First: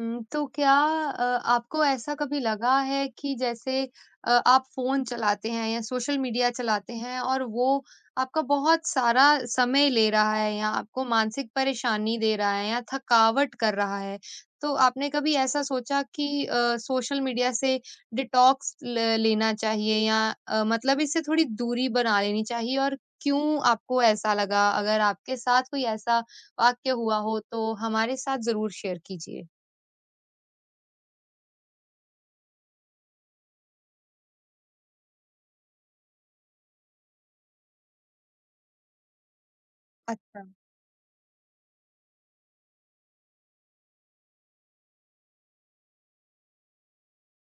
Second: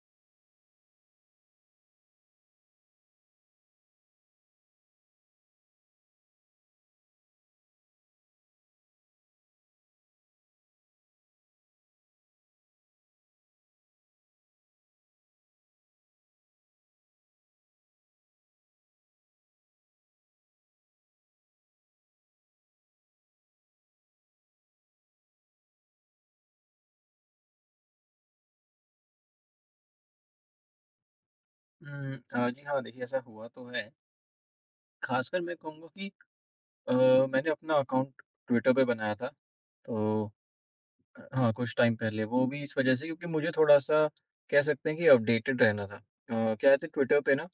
तो क्या आपको ऐसा कभी लगा है कि जैसे आप फ़ोन चलाते हैं या सोशल मीडिया चलाते हैं और वो आपका बहुत सारा समय ले रहा है या आपको मानसिक परेशानी दे रहा है या थकावट कर रहा है? तो आपने कभी ऐसा सोचा कि सोशल मीडिया से डिटॉक्स ल लेना चाहिए या मतलब इससे थोड़ी दूरी बना लेनी चाहिए और क्यों आपको ऐसा लगा? अगर आपके साथ कोई ऐसा वाक़या हुआ हो, तो हमारे साथ ज़रूर शेयर कीजिए। हुँ, जी हाँ, देखिए, ऐसा हुआ तो है। ख़ासकर मैं कहूँगा कि अ, मैंने अपना अकाउंट ट्विटर पे बनाया था, तो अच्छा। हाँ, कुछ टाइम पहले। वो भी इस वजह से क्योंकि मुझे थोड़ा-सा कह सकते हैं कि अपडेटेड रहना था। क्या है, ट्विटर पे ना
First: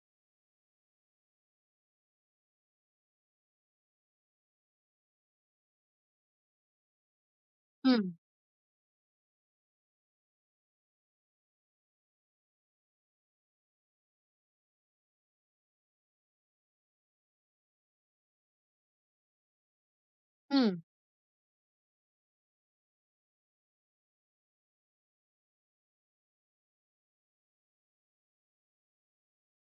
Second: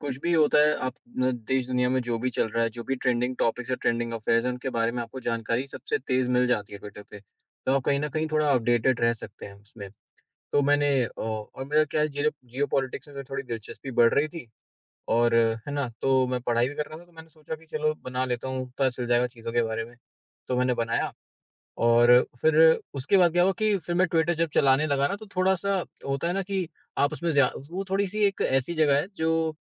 कुछ भी होता है, आप न देश-दुनिया में जो भी चल रहा है, जो भी ट्रेंडिंग टॉपिक्स या ट्रेंडिंग अफ़ेयर्स हैं, उनके बारे में आपको जानकारी सबसे तेज़ मिल जाती है ट्विटर पे। तो आप हुँ। कहीं न कहीं थोड़ा अपडेटेड रह सकते हैं उसमें। तो मैंने और मेरा क्या है, जियो जियो पॉलिटिक्स में थोड़ी दिलचस्पी बढ़ रही थी। और है ना, तो मैं पढ़ाई भी कर रहा था, तो मैंने सोचा कि चलो बना लेता हूँ, पता चल जाएगा चीज़ों के बारे में। तो हुँ। मैंने बनाया। और फिर उसके बाद क्या हुआ कि फिर मैं ट्विटर जब चलाने लगा ना, तो थोड़ा-सा होता है ना कि आप उसमें जा वो थोड़ी-सी, एक ऐसी जगह है जो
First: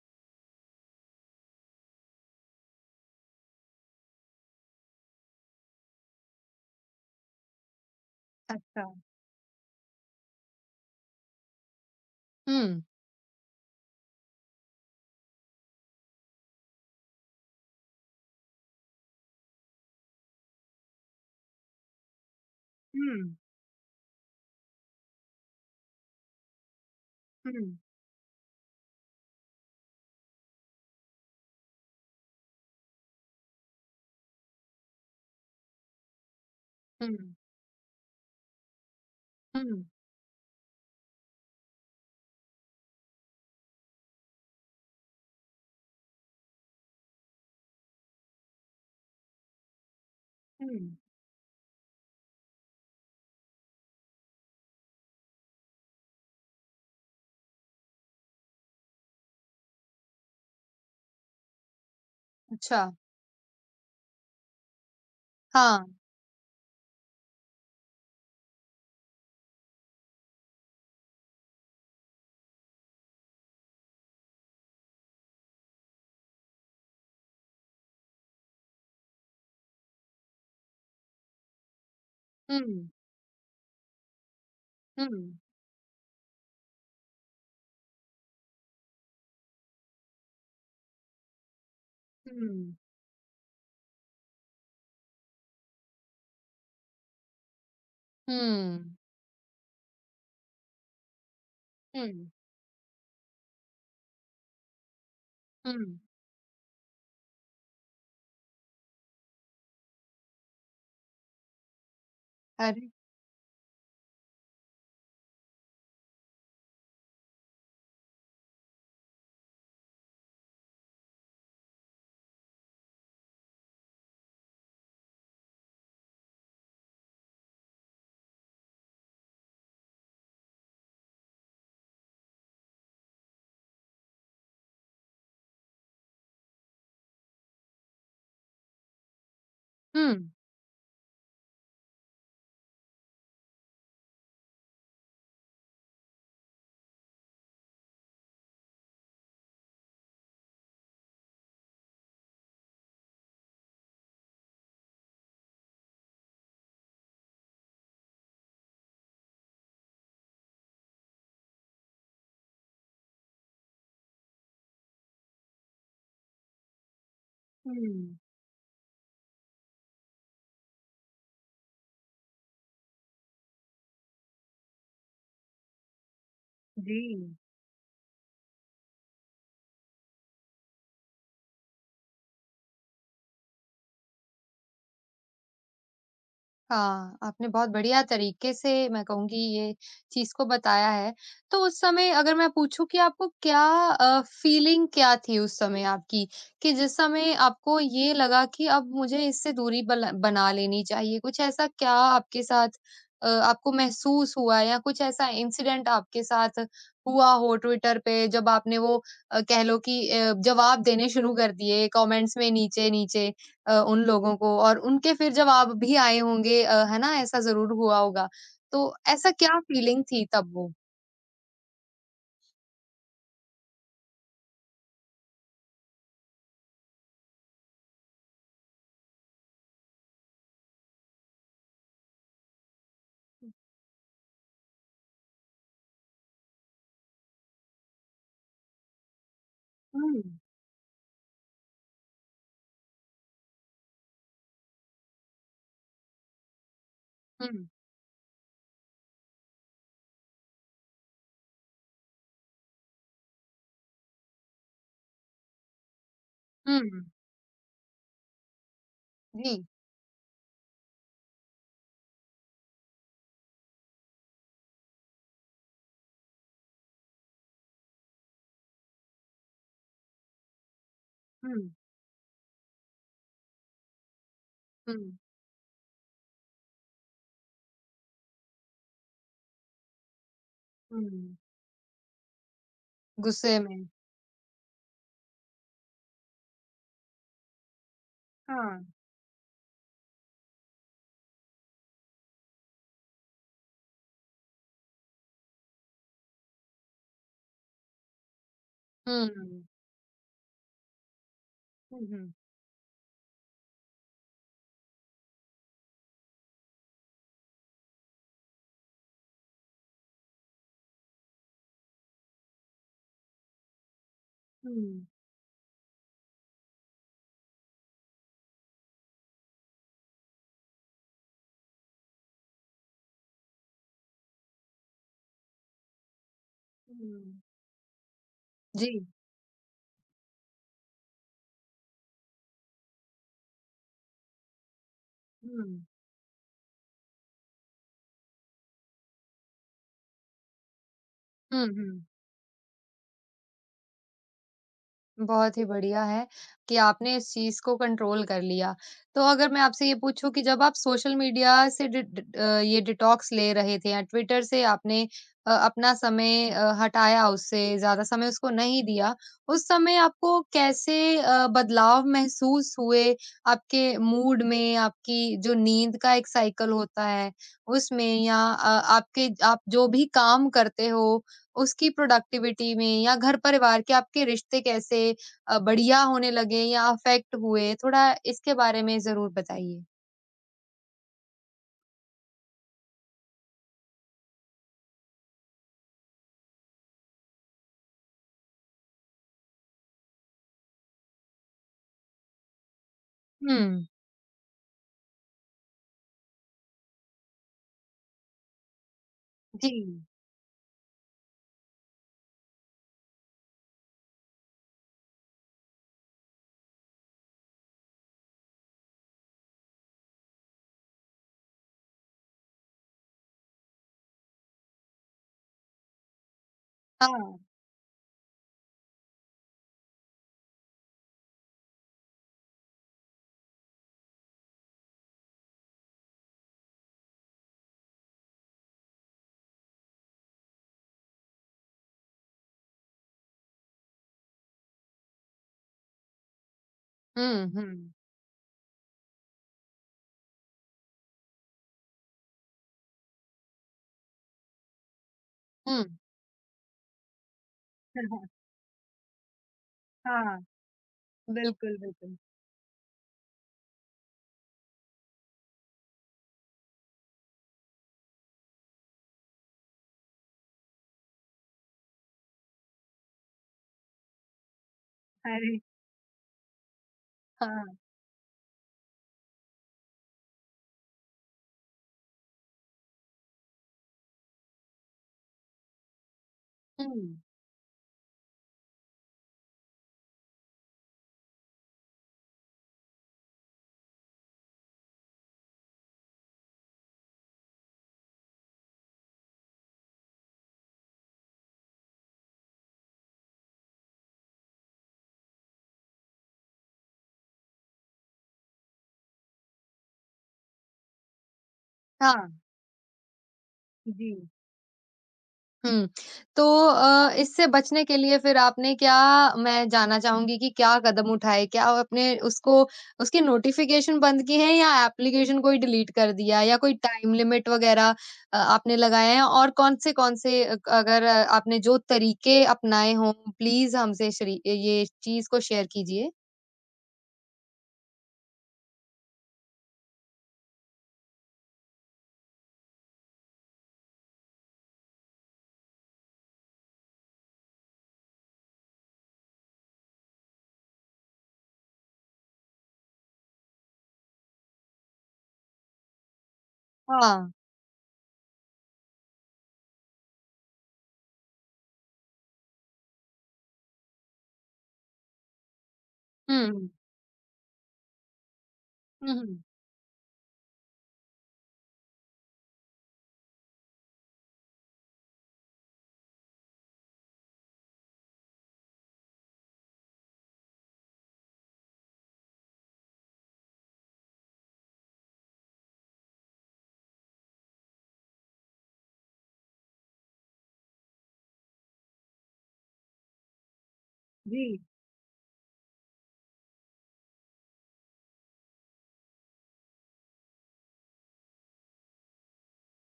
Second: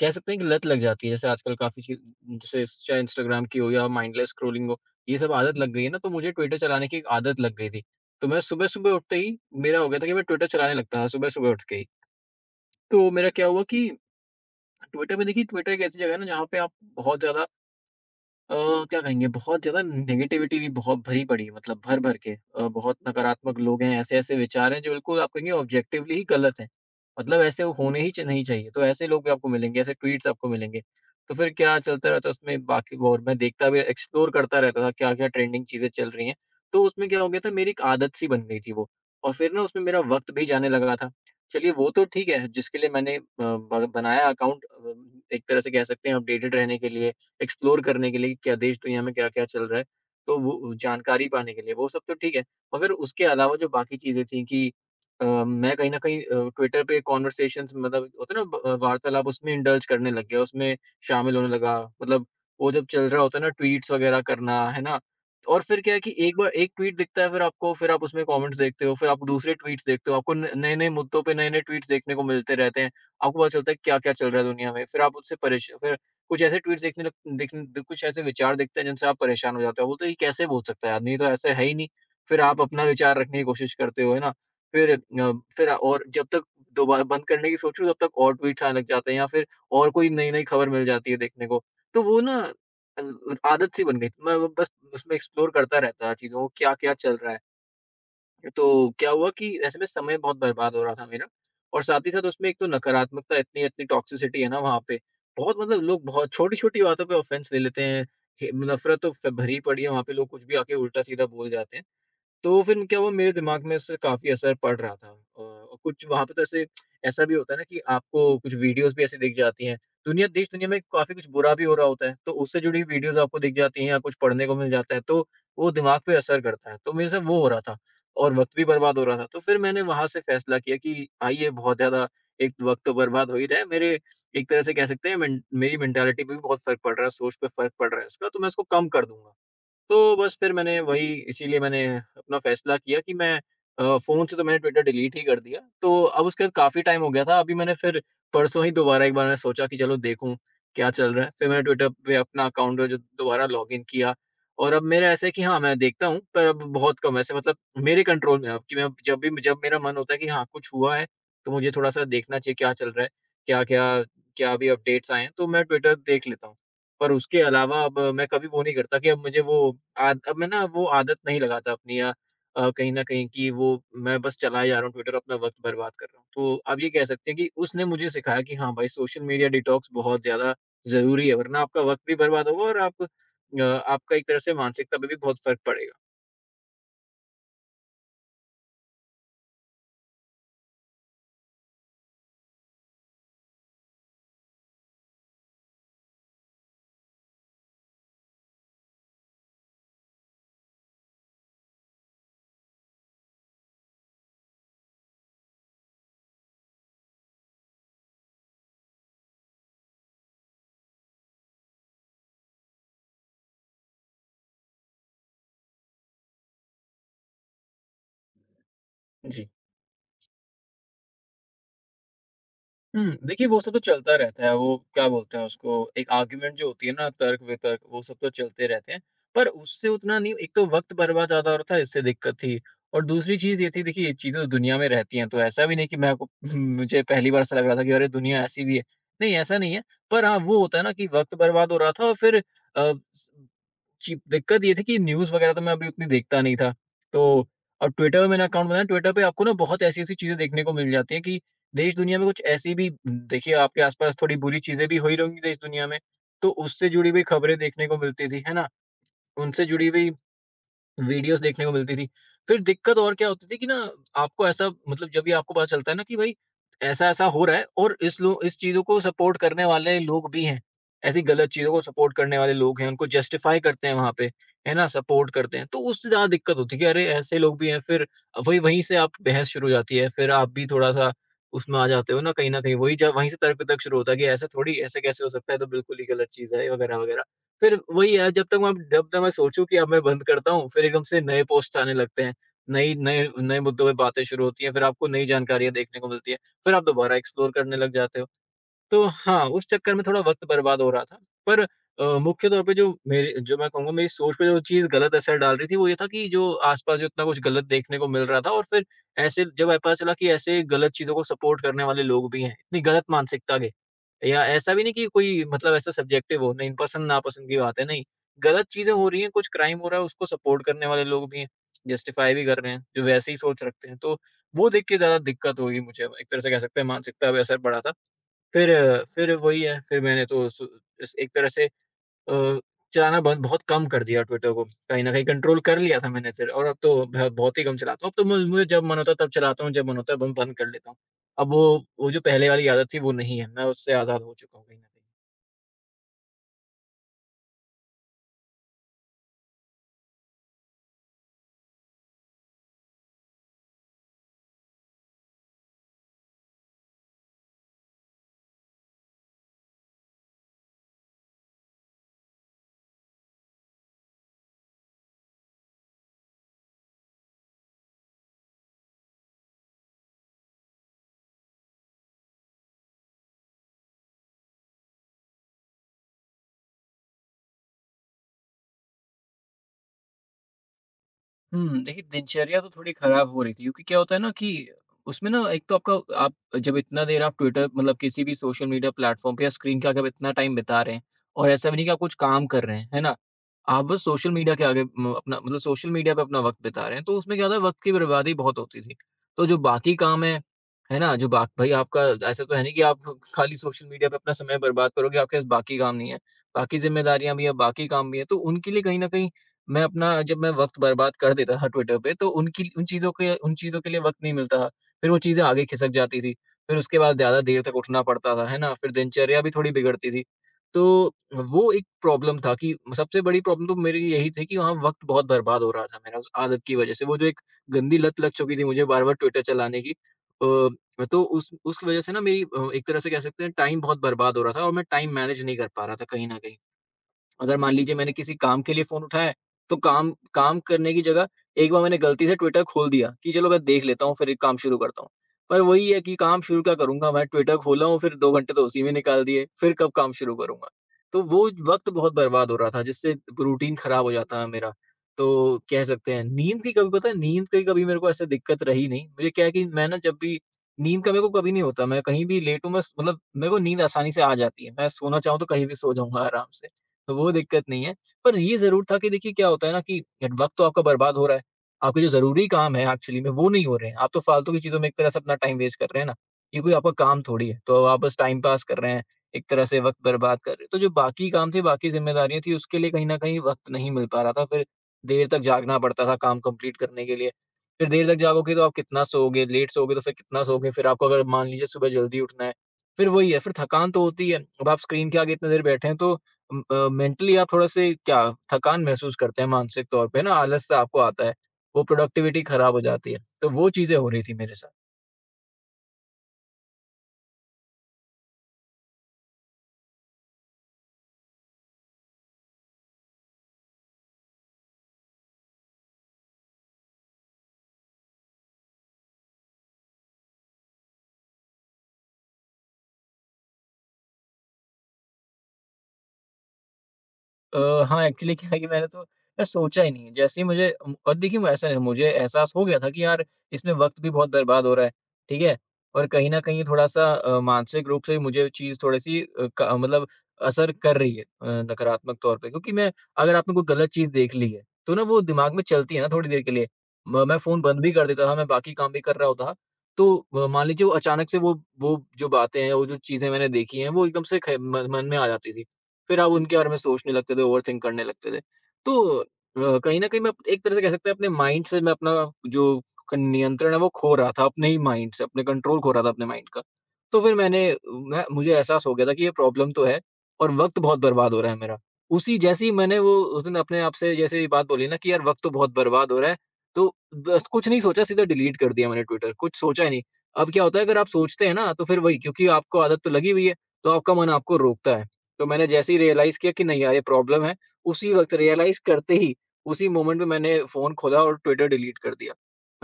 कह सकते हैं कि लत लग जाती है। जैसे आजकल काफ़ी चीज़, जैसे चाहे इंस्टाग्राम की हो या माइंडलेस स्क्रॉलिंग हो, ये सब आदत लग गई है ना, तो मुझे ट्विटर चलाने की एक आदत लग गई थी। तो मैं अच्छा। सुबह-सुबह उठते ही, मेरा हो गया था कि मैं ट्विटर चलाने लगता था सुबह-सुबह उठ के ही। हुँ। तो मेरा क्या हुआ कि ट्विटर पे, देखिए ट्विटर एक ऐसी जगह है ना जहाँ पे आप बहुत ज़्यादा, अ, क्या कहेंगे, बहुत ज़्यादा नेगेटिविटी भी बहुत भरी पड़ी है, मतलब भर-भर के। बहुत हुँ। नकारात्मक लोग हैं, ऐसे-ऐसे विचार हैं जो बिल्कुल आप कहेंगे ऑब्जेक्टिवली ही गलत हैं। मतलब ऐसे वो हुँ। होने ही च नहीं चाहिए। तो ऐसे लोग भी आपको मिलेंगे, ऐसे ट्वीट्स आपको मिलेंगे। तो फिर क्या चलता रहता है उसमें बाकी को, और मैं देखता भी, एक्सप्लोर करता रहता था क्या-क्या ट्रेंडिंग चीज़ें चल रही हैं। तो हुँ। उसमें क्या हो गया था, मेरी एक आदत सी बन गई थी वो। और फिर ना हुँ। उसमें मेरा वक़्त भी जाने लगा था। चलिए, वो तो ठीक है, जिसके लिए मैंने अ, ब बनाया अकाउंट, एक तरह से कह सकते हैं अपडेटेड रहने के लिए, एक्सप्लोर करने के लिए कि क्या देश दुनिया में क्या-क्या चल रहा है, तो वो हुँ। जानकारी पाने के लिए, वो सब तो ठीक है। मगर उसके अलावा जो बाकी चीज़ें थी कि मैं कहीं न कहीं ट्विटर पे कन्वर्सेशंस, मतलब होता है ना ब वार्तालाप, उसमें इंडल्ज करने लग गया, उसमें शामिल होने लगा। मतलब वो अच्छा। जब चल रहा होता है ना ट्वीट्स वगैरह करना, है ना? और फिर हाँ। क्या है कि एक बार एक ट्वीट दिखता है फिर आपको, फिर आप उसमें कमेंट्स देखते हो, फिर आप दूसरे ट्वीट्स देखते हो, आपको न नए-नए मुद्दों पे नए-नए ट्वीट्स देखने को मिलते रहते हैं। आपको पता चलता है क्या-क्या चल रहा है दुनिया में, फिर आप उससे परेश फिर कुछ ऐसे ट्वीट्स देखने लग देखने द कुछ ऐसे विचार देखते हैं जिनसे आप परेशान हो जाते हो, बोलते हो ये कैसे बोल सकता है आदमी, ये तो ऐसा है ही नहीं। फिर आप अपना हुँ। विचार रखने की कोशिश करते हो, है ना? फिर हुँ। फिर, और जब तक दोबारा बंद करने की सोचो, तब तक और ट्वीट्स आने लग जाते हैं, या फिर और कोई नई-नई खबर मिल जाती है देखने को। तो वो ना हुँ। अ, आदत सी बन गई। मैं वो बस उसमें एक्सप्लोर करता रहता चीज़ों को क्या-क्या चल रहा है। तो हुँ। क्या हुआ कि ऐसे में समय बहुत बर्बाद हो रहा था मेरा, और साथ हुँ। ही साथ उसमें एक तो नकारात्मकता, इतनी इतनी टॉक्सिसिटी है ना वहाँ पे, बहुत, मतलब हुँ। लोग बहुत छोटी-छोटी बातों पे ऑफेंस ले लेते हैं, नफरत तो भरी पड़ी है वहाँ पे, लोग कुछ भी आके उल्टा सीधा बोल जाते हैं। तो फिर अरे! क्या हुआ, मेरे दिमाग में इससे काफ़ी असर पड़ रहा था। कुछ वहाँ पे तो ऐसे, ऐसा भी होता है ना कि आपको कुछ वीडियोज़ भी ऐसी दिख जाती हैं। दुनिया, देश दुनिया में काफ़ी कुछ बुरा भी हो रहा होता है, तो उससे जुड़ी वीडियोज़ आपको दिख जाती हैं, या कुछ पढ़ने को मिल जाता है, तो वो दिमाग पे असर करता है। तो मेरे साथ वो हो रहा था और वक़्त भी बर्बाद हो रहा था। तो फिर मैंने वहाँ से फ़ैसला किया कि आइए, बहुत ज़्यादा, एक वक़्त तो बर्बाद हो ही रहा है, मेरे एक तरह से कह सकते हैं मेन मेरी मेंटालिटी पे भी बहुत फ़र्क पड़ रहा है, सोच पे फ़र्क पड़ रहा है इसका, तो मैं इसको कम कर दूँगा। हुँ। तो बस फिर मैंने वही, इसीलिए मैंने अपना फ़ैसला किया कि मैं फ़ोन से तो मैंने ट्विटर डिलीट ही कर दिया। तो अब उसके बाद काफ़ी टाइम हो गया था। अभी मैंने फिर परसों ही दोबारा एक बार मैंने सोचा कि चलो देखूँ क्या चल रहा है। फिर मैंने ट्विटर पे अपना अकाउंट जो दोबारा लॉगिन किया, और अब मेरा ऐसा है कि हाँ, मैं देखता हूँ, पर अब बहुत कम, ऐसे, मतलब मेरे कंट्रोल में है अब कि मैं जब मेरा मन होता है कि हाँ, कुछ हुआ है, तो मुझे थोड़ा-सा देखना चाहिए क्या चल रहा है, क्या-क्या क्या क्या अभी अपडेट्स आए हैं, तो मैं ट्विटर देख लेता हूँ। पर उसके अलावा अब हुँ। मैं कभी वो नहीं करता कि अब मुझे वो, आद अब मैं ना वो आदत नहीं लगाता अपनी, या कहीं न कहीं कि वो, मैं बस चलाए जा रहा हूँ ट्विटर, अपना वक़्त बर्बाद कर रहा हूँ। तो आप ये जी। कह सकते हैं कि उसने मुझे सिखाया कि हाँ भाई, सोशल मीडिया डिटॉक्स बहुत ज़्यादा ज़रूरी है, वरना आपका वक़्त भी बर्बाद होगा और आप आपका एक तरह से मानसिकता पे भी बहुत फ़र्क पड़ेगा। हाँ, आपने बहुत बढ़िया तरीके से मैं कहूँगी ये चीज़ को बताया है। तो उस समय अगर मैं पूछूँ कि आपको क्या फ़ीलिंग क्या थी उस समय आपकी? कि जिस समय आपको ये लगा कि अब मुझे इससे दूरी बल बना लेनी चाहिए, कुछ ऐसा क्या आपके साथ आपको महसूस हुआ या कुछ ऐसा इंसिडेंट आपके साथ हुआ हो ट्विटर पे जब आपने वो कह लो कि जवाब देने शुरू कर दिए कमेंट्स में नीचे-नीचे उन लोगों को और उनके फिर जब आप भी आए होंगे है ना? ऐसा ज़रूर हुआ होगा। तो ऐसा जी। क्या फीलिंग थी तब वो? हुँ, देखिए वो सब तो चलता रहता है, वो क्या बोलते हैं उसको, एक आर्ग्यूमेंट जो होती है ना, तर्क-वितर्क, वो सब तो चलते रहते हैं। पर उससे उतना नहीं, एक तो वक़्त बर्बाद ज़्यादा हो रहा था, इससे दिक्कत थी, और दूसरी चीज़ ये थी, देखिए ये चीज़ें तो दुनिया में रहती हैं, तो ऐसा भी नहीं कि मैं आपको मुझे पहली बार ऐसा लग रहा था कि अरे, दुनिया ऐसी भी है। नहीं, ऐसा नहीं है। हुँ। पर हाँ, वो होता है ना कि वक़्त बर्बाद हो रहा था, और फिर अ, स ची दिक्कत ये थी कि न्यूज़ वगैरह तो मैं अभी उतनी देखता नहीं था। तो हुँ। अब ट्विटर में मैंने अकाउंट बनाया, ट्विटर पे आपको ना बहुत ऐसी-ऐसी चीज़ें देखने को मिल जाती हैं कि देश-दुनिया में कुछ ऐसी भी, देखिए आपके आस-पास थोड़ी बुरी चीज़ें भी हो ही रही होंगी देश-दुनिया में, तो उससे हुँ। जुड़ी हुई खबरें देखने को मिलती थी, है ना? जी। उनसे जुड़ी हुई वीडियोस देखने को मिलती थी। फिर दिक्कत और क्या होती थी कि ना, आपको ऐसा, मतलब जब भी आपको पता चलता है ना कि भाई ऐसा-ऐसा हो रहा है और इस चीज़ों को सपोर्ट करने वाले लोग भी हैं। ऐसी गलत हुँ। चीज़ों को सपोर्ट करने वाले लोग हैं, उनको जस्टिफाई करते हैं वहाँ पे, है ना? हुँ। सपोर्ट करते हैं। तो उससे ज़्यादा दिक्कत होती है कि अरे! ऐसे लोग भी हैं, फिर वहीं से आप बहस शुरू हो जाती है। फिर आप भी थोड़ा-सा हुँ। उसमें आ जाते हो ना, कहीं न कहीं वहीं से गुस्से में। तर्क-वितर्क शुरू होता है कि ऐसा थोड़ी, ऐसे कैसे हो सकता है? ये तो बिल्कुल ही गलत चीज़ है वगैरह-वगैरह। फिर वही है, जब तक मैं हाँ। जब तक मैं सोचूँ कि अब मैं बंद करता हूँ, फिर एकदम से नए पोस्ट्स आने लगते हैं। नई नए नए मुद्दों पे बातें शुरू होती हैं, फिर आपको नई जानकारियाँ देखने को मिलती हैं। फिर आप दोबारा एक्सप्लोर करने लग जाते हो। तो हुँ। हाँ, हुँ। उस चक्कर में थोड़ा वक़्त बर्बाद हो रहा था। पर हुँ। मुख्य तौर पे जो मेरी, जो मैं कहूँगा मेरी सोच पे जो चीज़ गलत असर डाल रही थी, वो ये था कि जो आस-पास जो इतना कुछ गलत देखने को मिल रहा था, और फिर ऐसे जब हमें पता चला कि ऐसे गलत चीज़ों को सपोर्ट करने वाले लोग भी हैं, इतनी गलत मानसिकता के। या ऐसा भी नहीं हुँ। कि कोई, मतलब ऐसा सब्जेक्टिव हो, नहीं, पसंद-नापसंद की बात है, नहीं। गलत चीज़ें हो रही हैं, कुछ क्राइम हो रहा है, उसको सपोर्ट करने वाले लोग भी हैं, जस्टिफाई भी कर रहे हैं, जो वैसे ही सोच रखते हैं। तो वो देख के ज़्यादा दिक्कत हुई मुझे, एक तरह से कह सकते हैं मानसिकता पे हुँ। असर पड़ा था। फिर जी। फिर वही है, फिर मैंने तो सु इस एक तरह से अ, चलाना बंद, बहुत कम कर दिया ट्विटर को, कहीं न कहीं कंट्रोल कर हुँ। लिया था मैंने फिर, और अब तो ब बहुत ही कम चलाता हूँ। अब तो मु मुझे जब मन होता है तब चलाता हूँ, जब मन होता है बं बंद कर लेता हूँ। अब वो हुँ। हुँ। वो जो पहले वाली आदत थी वो नहीं है, मैं उससे आज़ाद हो चुका हूँ कहीं न कहीं। बहुत ही बढ़िया है कि आपने इस चीज़ को कंट्रोल कर लिया। तो अगर मैं आपसे ये पूछूँ कि जब आप सोशल मीडिया से डि डि अ, ये डिटॉक्स ले रहे थे या ट्विटर से आपने अपना समय हटाया उससे, ज़्यादा समय उसको नहीं दिया, उस समय आपको कैसे बदलाव महसूस हुए आपके मूड में, आपकी जो नींद का एक साइकिल होता है उसमें या आपके आप जो भी काम करते हो उसकी प्रोडक्टिविटी में या घर-परिवार के आपके रिश्ते कैसे बढ़िया होने लगे या अफ़ेक्ट हुए? थोड़ा इसके बारे में ज़रूर बताइए। हुँ, देखिए दिनचर्या तो थोड़ी खराब हो रही थी, क्योंकि क्या होता है ना कि उसमें ना एक तो आपका आप जब इतना देर आप ट्विटर, मतलब किसी भी सोशल मीडिया प्लेटफ़ॉर्म पे या स्क्रीन के आगे आप इतना टाइम बिता रहे हैं और ऐसा भी नहीं कि आप कुछ काम कर रहे हैं, है ना? हुँ। आप बस सोशल मीडिया के आगे म अपना, मतलब सोशल मीडिया पे अपना वक़्त बिता रहे हैं, तो उसमें क्या होता है, वक़्त की बर्बादी बहुत होती थी। तो जो जी। बाकी काम है ना? जो बाक भई आपका ऐसा तो है नहीं कि आप खाली सोशल मीडिया पे अपना समय बर्बाद करोगे, आपके पास बाकी काम नहीं है। बाकी ज़िम्मेदारियाँ भी हैं, बाकी काम भी हैं, तो उनके लिए कहीं न कहीं मैं अपना जब मैं वक़्त बर्बाद कर देता था ट्विटर पे, तो उनकी उन चीज़ों के लिए वक़्त नहीं मिलता था। फिर वो चीज़ें आगे खिसक जाती थी। फिर उसके बाद हाँ। ज़्यादा देर तक उठना पड़ता था, है ना? फिर दिनचर्या भी थोड़ी बिगड़ती थी। तो वो एक प्रॉब्लम था कि सबसे बड़ी प्रॉब्लम तो मेरी यही थी कि वहाँ वक़्त बहुत बर्बाद हो रहा था मेरा उस आदत की वज़ह से। वो जो एक गंदी लत लग चुकी थी मुझे बार-बार ट्विटर चलाने की तो उस वज़ह से ना मेरी एक तरह से कह सकते हैं टाइम बहुत बर्बाद हो रहा था और मैं टाइम मैनेज नहीं कर पा रहा था कहीं न कहीं। हुँ। अगर हुँ। मान लीजिए मैंने किसी काम के लिए फ़ोन उठाया है, तो काम काम करने की जगह एक बार मैंने गलती से ट्विटर खोल दिया कि चलो मैं देख लेता हूँ, फिर एक काम शुरू करता हूँ। पर हुँ। वही है कि काम शुरू क्या करूँगा मैं? ट्विटर खोला हूँ, फिर 2 घंटे तो उसी में निकाल दिए, फिर कब काम शुरू हाँ, करूँगा? तो वो बिल्कुल, वक़्त बहुत बिल्कुल। बर्बाद हो रहा था, जिससे रूटीन ख़राब हो जाता है मेरा। तो कह सकते हैं, नींद की कभी, पता है, नींद की कभी मेरे को ऐसे दिक्कत रही नहीं। मुझे क्या है कि मैं ना, जब भी नींद का मेरे को कभी नहीं होता, मैं कहीं भी लेटूँ, बस मतलब मेरे को नींद आसानी से आ जाती है। मैं सोना चाहूँ तो अरे! कहीं भी सो जाऊँगा आराम से। तो वो हाँ। दिक्कत नहीं है। पर ये ज़रूर था कि देखिए क्या होता है ना कि वक़्त तो आपका बर्बाद हो रहा है। आपके जो ज़रूरी काम है, एक्चुअली में वो नहीं हो रहे हैं। आप तो फालतू की चीज़ों में एक तरह से अपना टाइम वेस्ट कर रहे हैं ना। ये कोई आपका हुँ। काम थोड़ी है। तो आप बस टाइम पास कर रहे हैं, एक तरह से वक़्त बर्बाद कर रहे हैं। तो जो बाकी काम थे, बाकी ज़िम्मेदारियाँ थी, उसके लिए कहीं न कहीं वक़्त नहीं मिल पा रहा था। फिर देर तक जागना पड़ता था काम कंप्लीट करने के लिए। फिर देर तक जागोगे तो आप कितना सोओगे, लेट सोओगे तो फिर कितना सोओगे। फिर आपको अगर मान लीजिए सुबह जल्दी उठना है, फिर वही है, फिर थकान तो होती है। अब आप स्क्रीन के आगे इतनी देर बैठे हैं तो मेंटली आप थोड़ा-से क्या थकान महसूस करते हैं, मानसिक तौर पे ना आलस-सा आपको आता है, वो हाँ, प्रोडक्टिविटी खराब हो जाती है। तो वो चीज़ें हो जी। रही थी मेरे साथ। हुँ। तो इससे बचने के लिए फिर आपने क्या मैं जानना चाहूँगी कि क्या कदम उठाए? क्या आपने उसको उसकी नोटिफ़िकेशन बंद की है या एप्लीकेशन कोई डिलीट कर दिया या कोई टाइम लिमिट वग़ैरह आपने लगाए हैं? और कौन-से-कौन से कौन से अगर आपने जो तरीके अपनाए हों, प्लीज़ हमसे शरी ये चीज़ को शेयर कीजिए। अ, हाँ, एक्चुअली क्या है कि मैंने तो यार सोचा ही नहीं। जैसे ही मुझे और देखिए, मैं ऐसा मुझे एहसास हो गया था कि यार इसमें वक़्त भी बहुत बर्बाद हो रहा है, ठीक है? और कहीं न कहीं थोड़ा-सा मानसिक रूप से भी मुझे चीज़ थोड़ी-सी मतलब असर कर रही है नकारात्मक तौर पे। क्योंकि मैं अगर आपने कोई गलत चीज़ देख ली है, तो ना वो दिमाग में चलती है ना थोड़ी देर के लिए। म हाँ। मैं फ़ोन बंद भी कर देता था, मैं बाकी काम भी कर रहा होता था। तो मान लीजिए वो अचानक से वो जो बातें हैं, वो जो चीज़ें मैंने देखी हैं, वो एकदम से ख म मन में आ जाती थी। फिर आप हाँ। हुँ। उनके हुँ। बारे में सोचने लगते थे, ओवरथिंक करने लगते थे। हुँ। तो हुँ। कहीं न कहीं मैं एक तरह से कह सकते हैं अपने माइंड से मैं अपना जो क नियंत्रण है वो खो रहा था अपने ही माइंड से, अपने कंट्रोल खो रहा था अपने माइंड का। तो फिर मैंने मैं मुझे एहसास हो गया था कि ये प्रॉब्लम तो है और वक़्त बहुत बर्बाद हो रहा है मेरा। उसी जैसे ही मैंने वो उस दिन अपने आप से जैसे ये बात बोली ना कि यार वक़्त तो बहुत बर्बाद हो रहा है, तो बस कुछ नहीं सोचा, सीधा डिलीट कर दिया मैंने ट्विटर, कुछ सोचा ही नहीं। अब क्या होता है, अगर आप सोचते हैं ना तो फिर वही, क्योंकि आपको आदत तो लगी हुई है, तो आपका मन आपको जी। रोकता है। तो मैंने जैसे ही रियलाइज़ किया कि नहीं यार, ये प्रॉब्लम है, उसी वक़्त रियलाइज़ करते ही, उसी मोमेंट में मैंने फ़ोन खोला और ट्विटर डिलीट कर दिया।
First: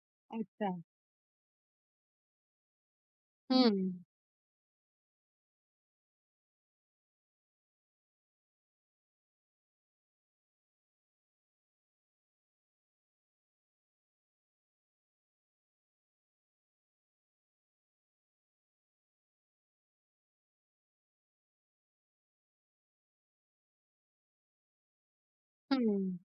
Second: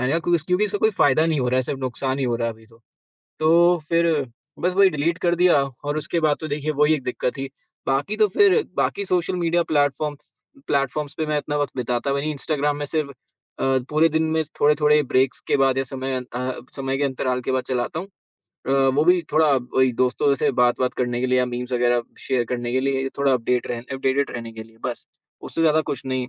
मैंने कहा, क्योंकि क्योंकि अच्छा। इसका कोई फ़ायदा नहीं हो रहा है, सिर्फ़ नुकसान ही हो रहा है अभी तो। तो हुँ। फिर बस वही डिलीट कर दिया और उसके बाद तो देखिए, वही एक दिक्कत थी। बाकी तो फिर बाकी सोशल मीडिया प्लेटफ़ॉर्म्स प्लेटफ़ॉर्म्स पे मैं इतना वक़्त बिताता भी नहीं, इंस्टाग्राम में सिर्फ़ अ, पूरे दिन में थोड़े-थोड़े ब्रेक्स के बाद या समय के अंतराल के बाद चलाता हूँ। वो भी थोड़ा वही दोस्तों से बात-वात करने के लिए या मीम्स वगैरह शेयर करने के लिए, थोड़ा अपडेटेड रहने के लिए बस, उससे ज़्यादा कुछ हुँ। नहीं।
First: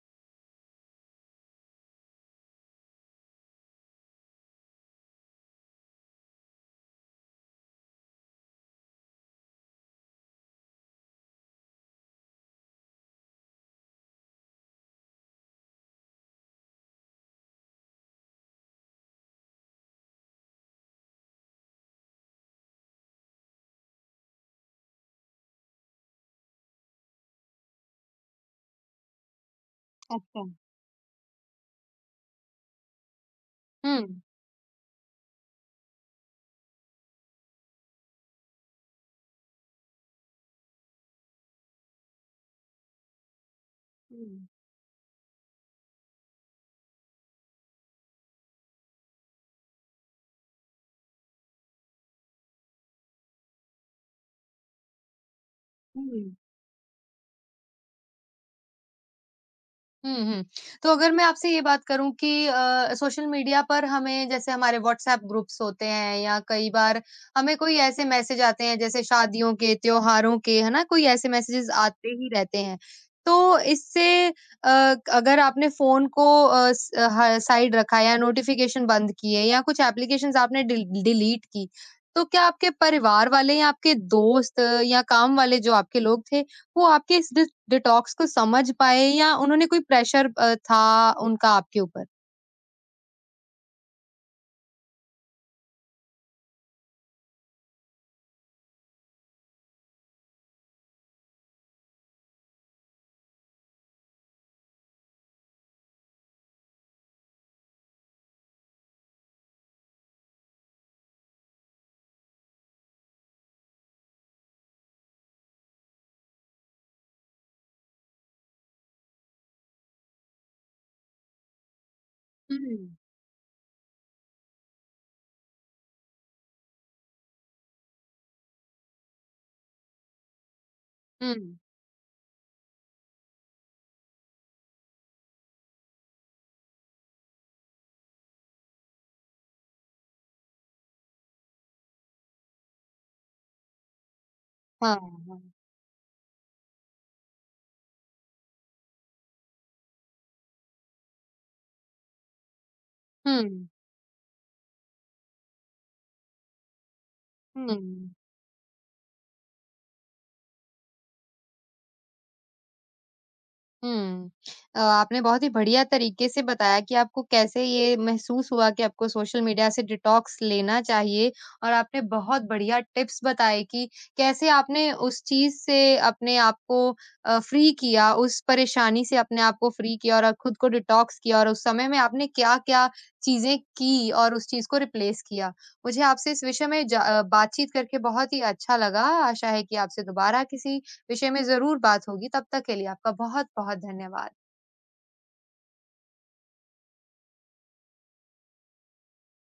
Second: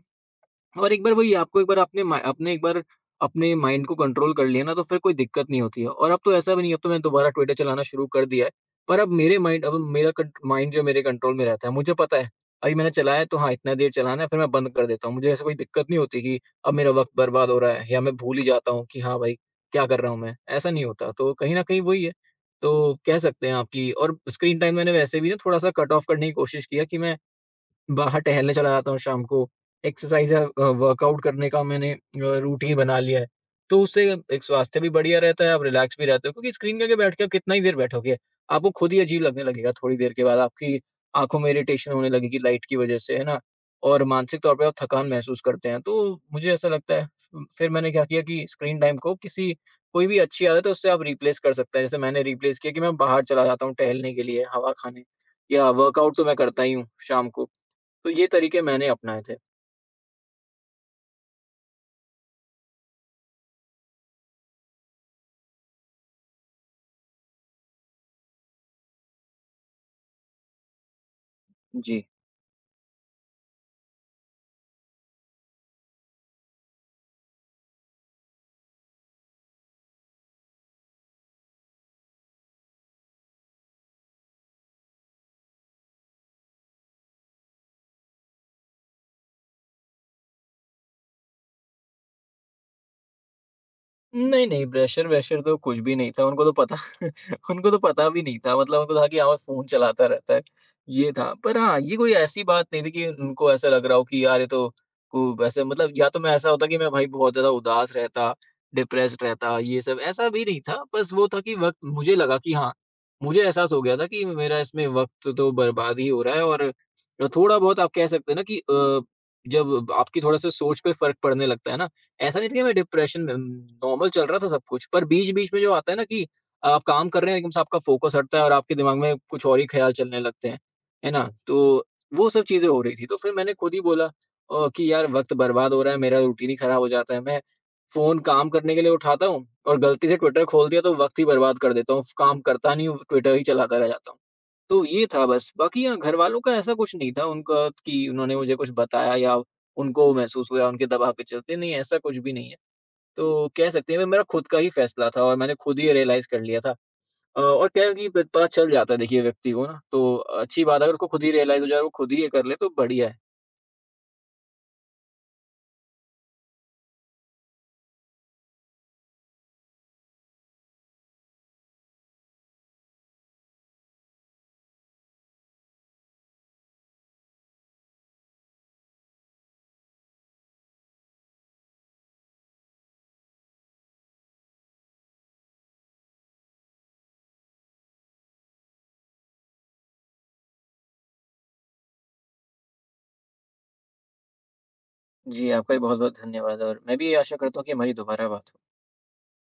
और एक बार वही, आपको एक बार आपने मा आपने एक बार अपने माइंड को कंट्रोल कर लिया ना तो फिर कोई दिक्कत नहीं होती है और अब तो ऐसा भी नहीं है, अब तो मैंने दोबारा ट्विटर चलाना शुरू कर दिया है। पर अब मेरे माइंड अब मेरा कंट माइंड जो मेरे कंट्रोल में रहता है, मुझे पता है, अभी मैंने चलाया है तो हाँ, इतना देर चलाना है फिर मैं बंद कर देता हूँ। मुझे ऐसा कोई दिक्कत नहीं होती कि अब मेरा वक़्त बर्बाद हो रहा है या मैं भूल ही जाता हूँ कि हाँ भाई, क्या कर रहा हूँ मैं? ऐसा नहीं होता, तो कहीं न कहीं वही है। तो कह सकते हैं आप कि और स्क्रीन टाइम मैंने वैसे भी ना थोड़ा-सा कट ऑफ करने की कोशिश किया कि मैं बाहर टहलने चला जाता हूँ शाम को। एक्सरसाइज़ या अच्छा। वर्कआउट करने का मैंने रूटीन बना लिया है। तो हुँ। उससे एक स्वास्थ्य भी बढ़िया रहता है, आप रिलैक्स भी रहते हो, क्योंकि स्क्रीन के आगे बैठ के आप कितना ही देर बैठोगे। आपको खुद ही अजीब लगने लगेगा थोड़ी देर के बाद, आपकी आँखों में इरिटेशन होने लगेगी लाइट की वज़ह से, है ना? और मानसिक हुँ। तौर पे आप थकान महसूस करते हैं, तो मुझे ऐसा लगता है, फिर मैंने क्या किया कि स्क्रीन टाइम को किसी कोई भी अच्छी आदत है उससे आप रिप्लेस कर सकते हैं। जैसे मैंने रिप्लेस किया कि मैं बाहर चला जाता हूँ टहलने के लिए, हवा खाने या वर्कआउट हुँ। तो मैं करता ही हूँ शाम को। तो ये तरीके मैंने अपनाए थे। हुँ। हुँ। तो अगर मैं आपसे ये बात करूँ कि सोशल मीडिया पर हमें जैसे हमारे व्हाट्सऐप ग्रुप्स होते हैं या कई बार हमें कोई ऐसे मैसेज आते हैं जैसे शादियों के, त्योहारों के, है ना? कोई ऐसे मैसेजेस जी। आते ही रहते हैं। तो इससे अ, अगर आपने फ़ोन को अ, स ह साइड रखा या नोटिफ़िकेशन बंद किए या कुछ एप्लीकेशंस आपने डिलीट की, तो क्या आपके परिवार वाले या आपके दोस्त या काम वाले जो आपके लोग थे, वो आपके इस डिस डिटॉक्स को समझ पाए या उन्होंने कोई प्रेशर था उनका आपके ऊपर? नहीं, नहीं, प्रेशर-वेशर तो कुछ भी नहीं था, उनको तो पता उनको तो पता भी नहीं था, मतलब उनको था कि हाँ, फ़ोन चलाता रहता है, ये था। पर हाँ, ये कोई ऐसी बात नहीं थी कि उनको ऐसा लग रहा हो कि यार ये तो को वैसे, मतलब या तो मैं ऐसा होता कि मैं भाई बहुत ज़्यादा उदास रहता, डिप्रेस्ड रहता, ये सब ऐसा भी नहीं था। बस वो था कि वक़्त मुझे लगा कि हाँ, मुझे एहसास हो गया था कि मेरा इसमें वक़्त तो बर्बाद ही हो रहा है और थोड़ा-बहुत आप कह सकते हैं ना कि जब आपकी थोड़ा-सा सोच पे फ़र्क पड़ने लगता है ना, ऐसा नहीं था कि मैं हुँ। डिप्रेशन में, नॉर्मल चल रहा था सब कुछ, पर बीच-बीच में जो आता है ना कि आप काम कर रहे हैं, एकदम से आपका फ़ोकस हटता है और आपके दिमाग में कुछ और ही ख़्याल चलने लगते हैं, है ना? हुँ। तो वो सब चीज़ें हो रही थी, तो फिर मैंने खुद ही बोला कि यार वक़्त बर्बाद हो रहा है, मेरा रूटीन ही ख़राब हो जाता है, मैं फ़ोन काम करने के लिए उठाता हूँ और गलती से ट्विटर खोल दिया तो वक़्त ही बर्बाद कर देता हूँ, काम करता नहीं हूँ, ट्विटर ही चलाता रह जाता हूँ। तो हाँ। ये था हाँ। बस, बाकी हाँ, घरवालों का ऐसा कुछ नहीं था, उनका कि उन्होंने मुझे कुछ बताया या उनको महसूस हुआ उनके दबाव के चलते, नहीं, ऐसा कुछ भी नहीं है। तो हुँ। कह सकते हैं, मैं मेरा खुद का ही फैसला था और मैंने खुद ही रियलाइज़ कर लिया था। और हुँ। क्या है कि प पता चल जाता है देखिए व्यक्ति को ना, तो अच्छी बात है अगर उसको खुद ही रियलाइज़ हो जाए और वो खुद ही ये कर ले तो बढ़िया है। हुँ। आपने बहुत ही बढ़िया तरीके से बताया कि आपको कैसे ये महसूस हुआ कि आपको सोशल मीडिया से डिटॉक्स लेना चाहिए और आपने बहुत बढ़िया टिप्स बताए कि कैसे आपने उस चीज़ से अपने आप को फ्री किया, उस परेशानी से अपने आप को फ्री किया और खुद को डिटॉक्स किया और उस समय में आपने क्या-क्या चीज़ें की और उस चीज़ को रिप्लेस किया। मुझे आपसे इस विषय में बातचीत करके बहुत ही अच्छा लगा। आशा है कि आपसे दोबारा किसी विषय में ज़रूर बात होगी। तब तक के लिए आपका बहुत-बहुत धन्यवाद। जी, आपका भी बहुत-बहुत धन्यवाद और मैं भी ये आशा करता हूँ कि हमारी दोबारा बात हो।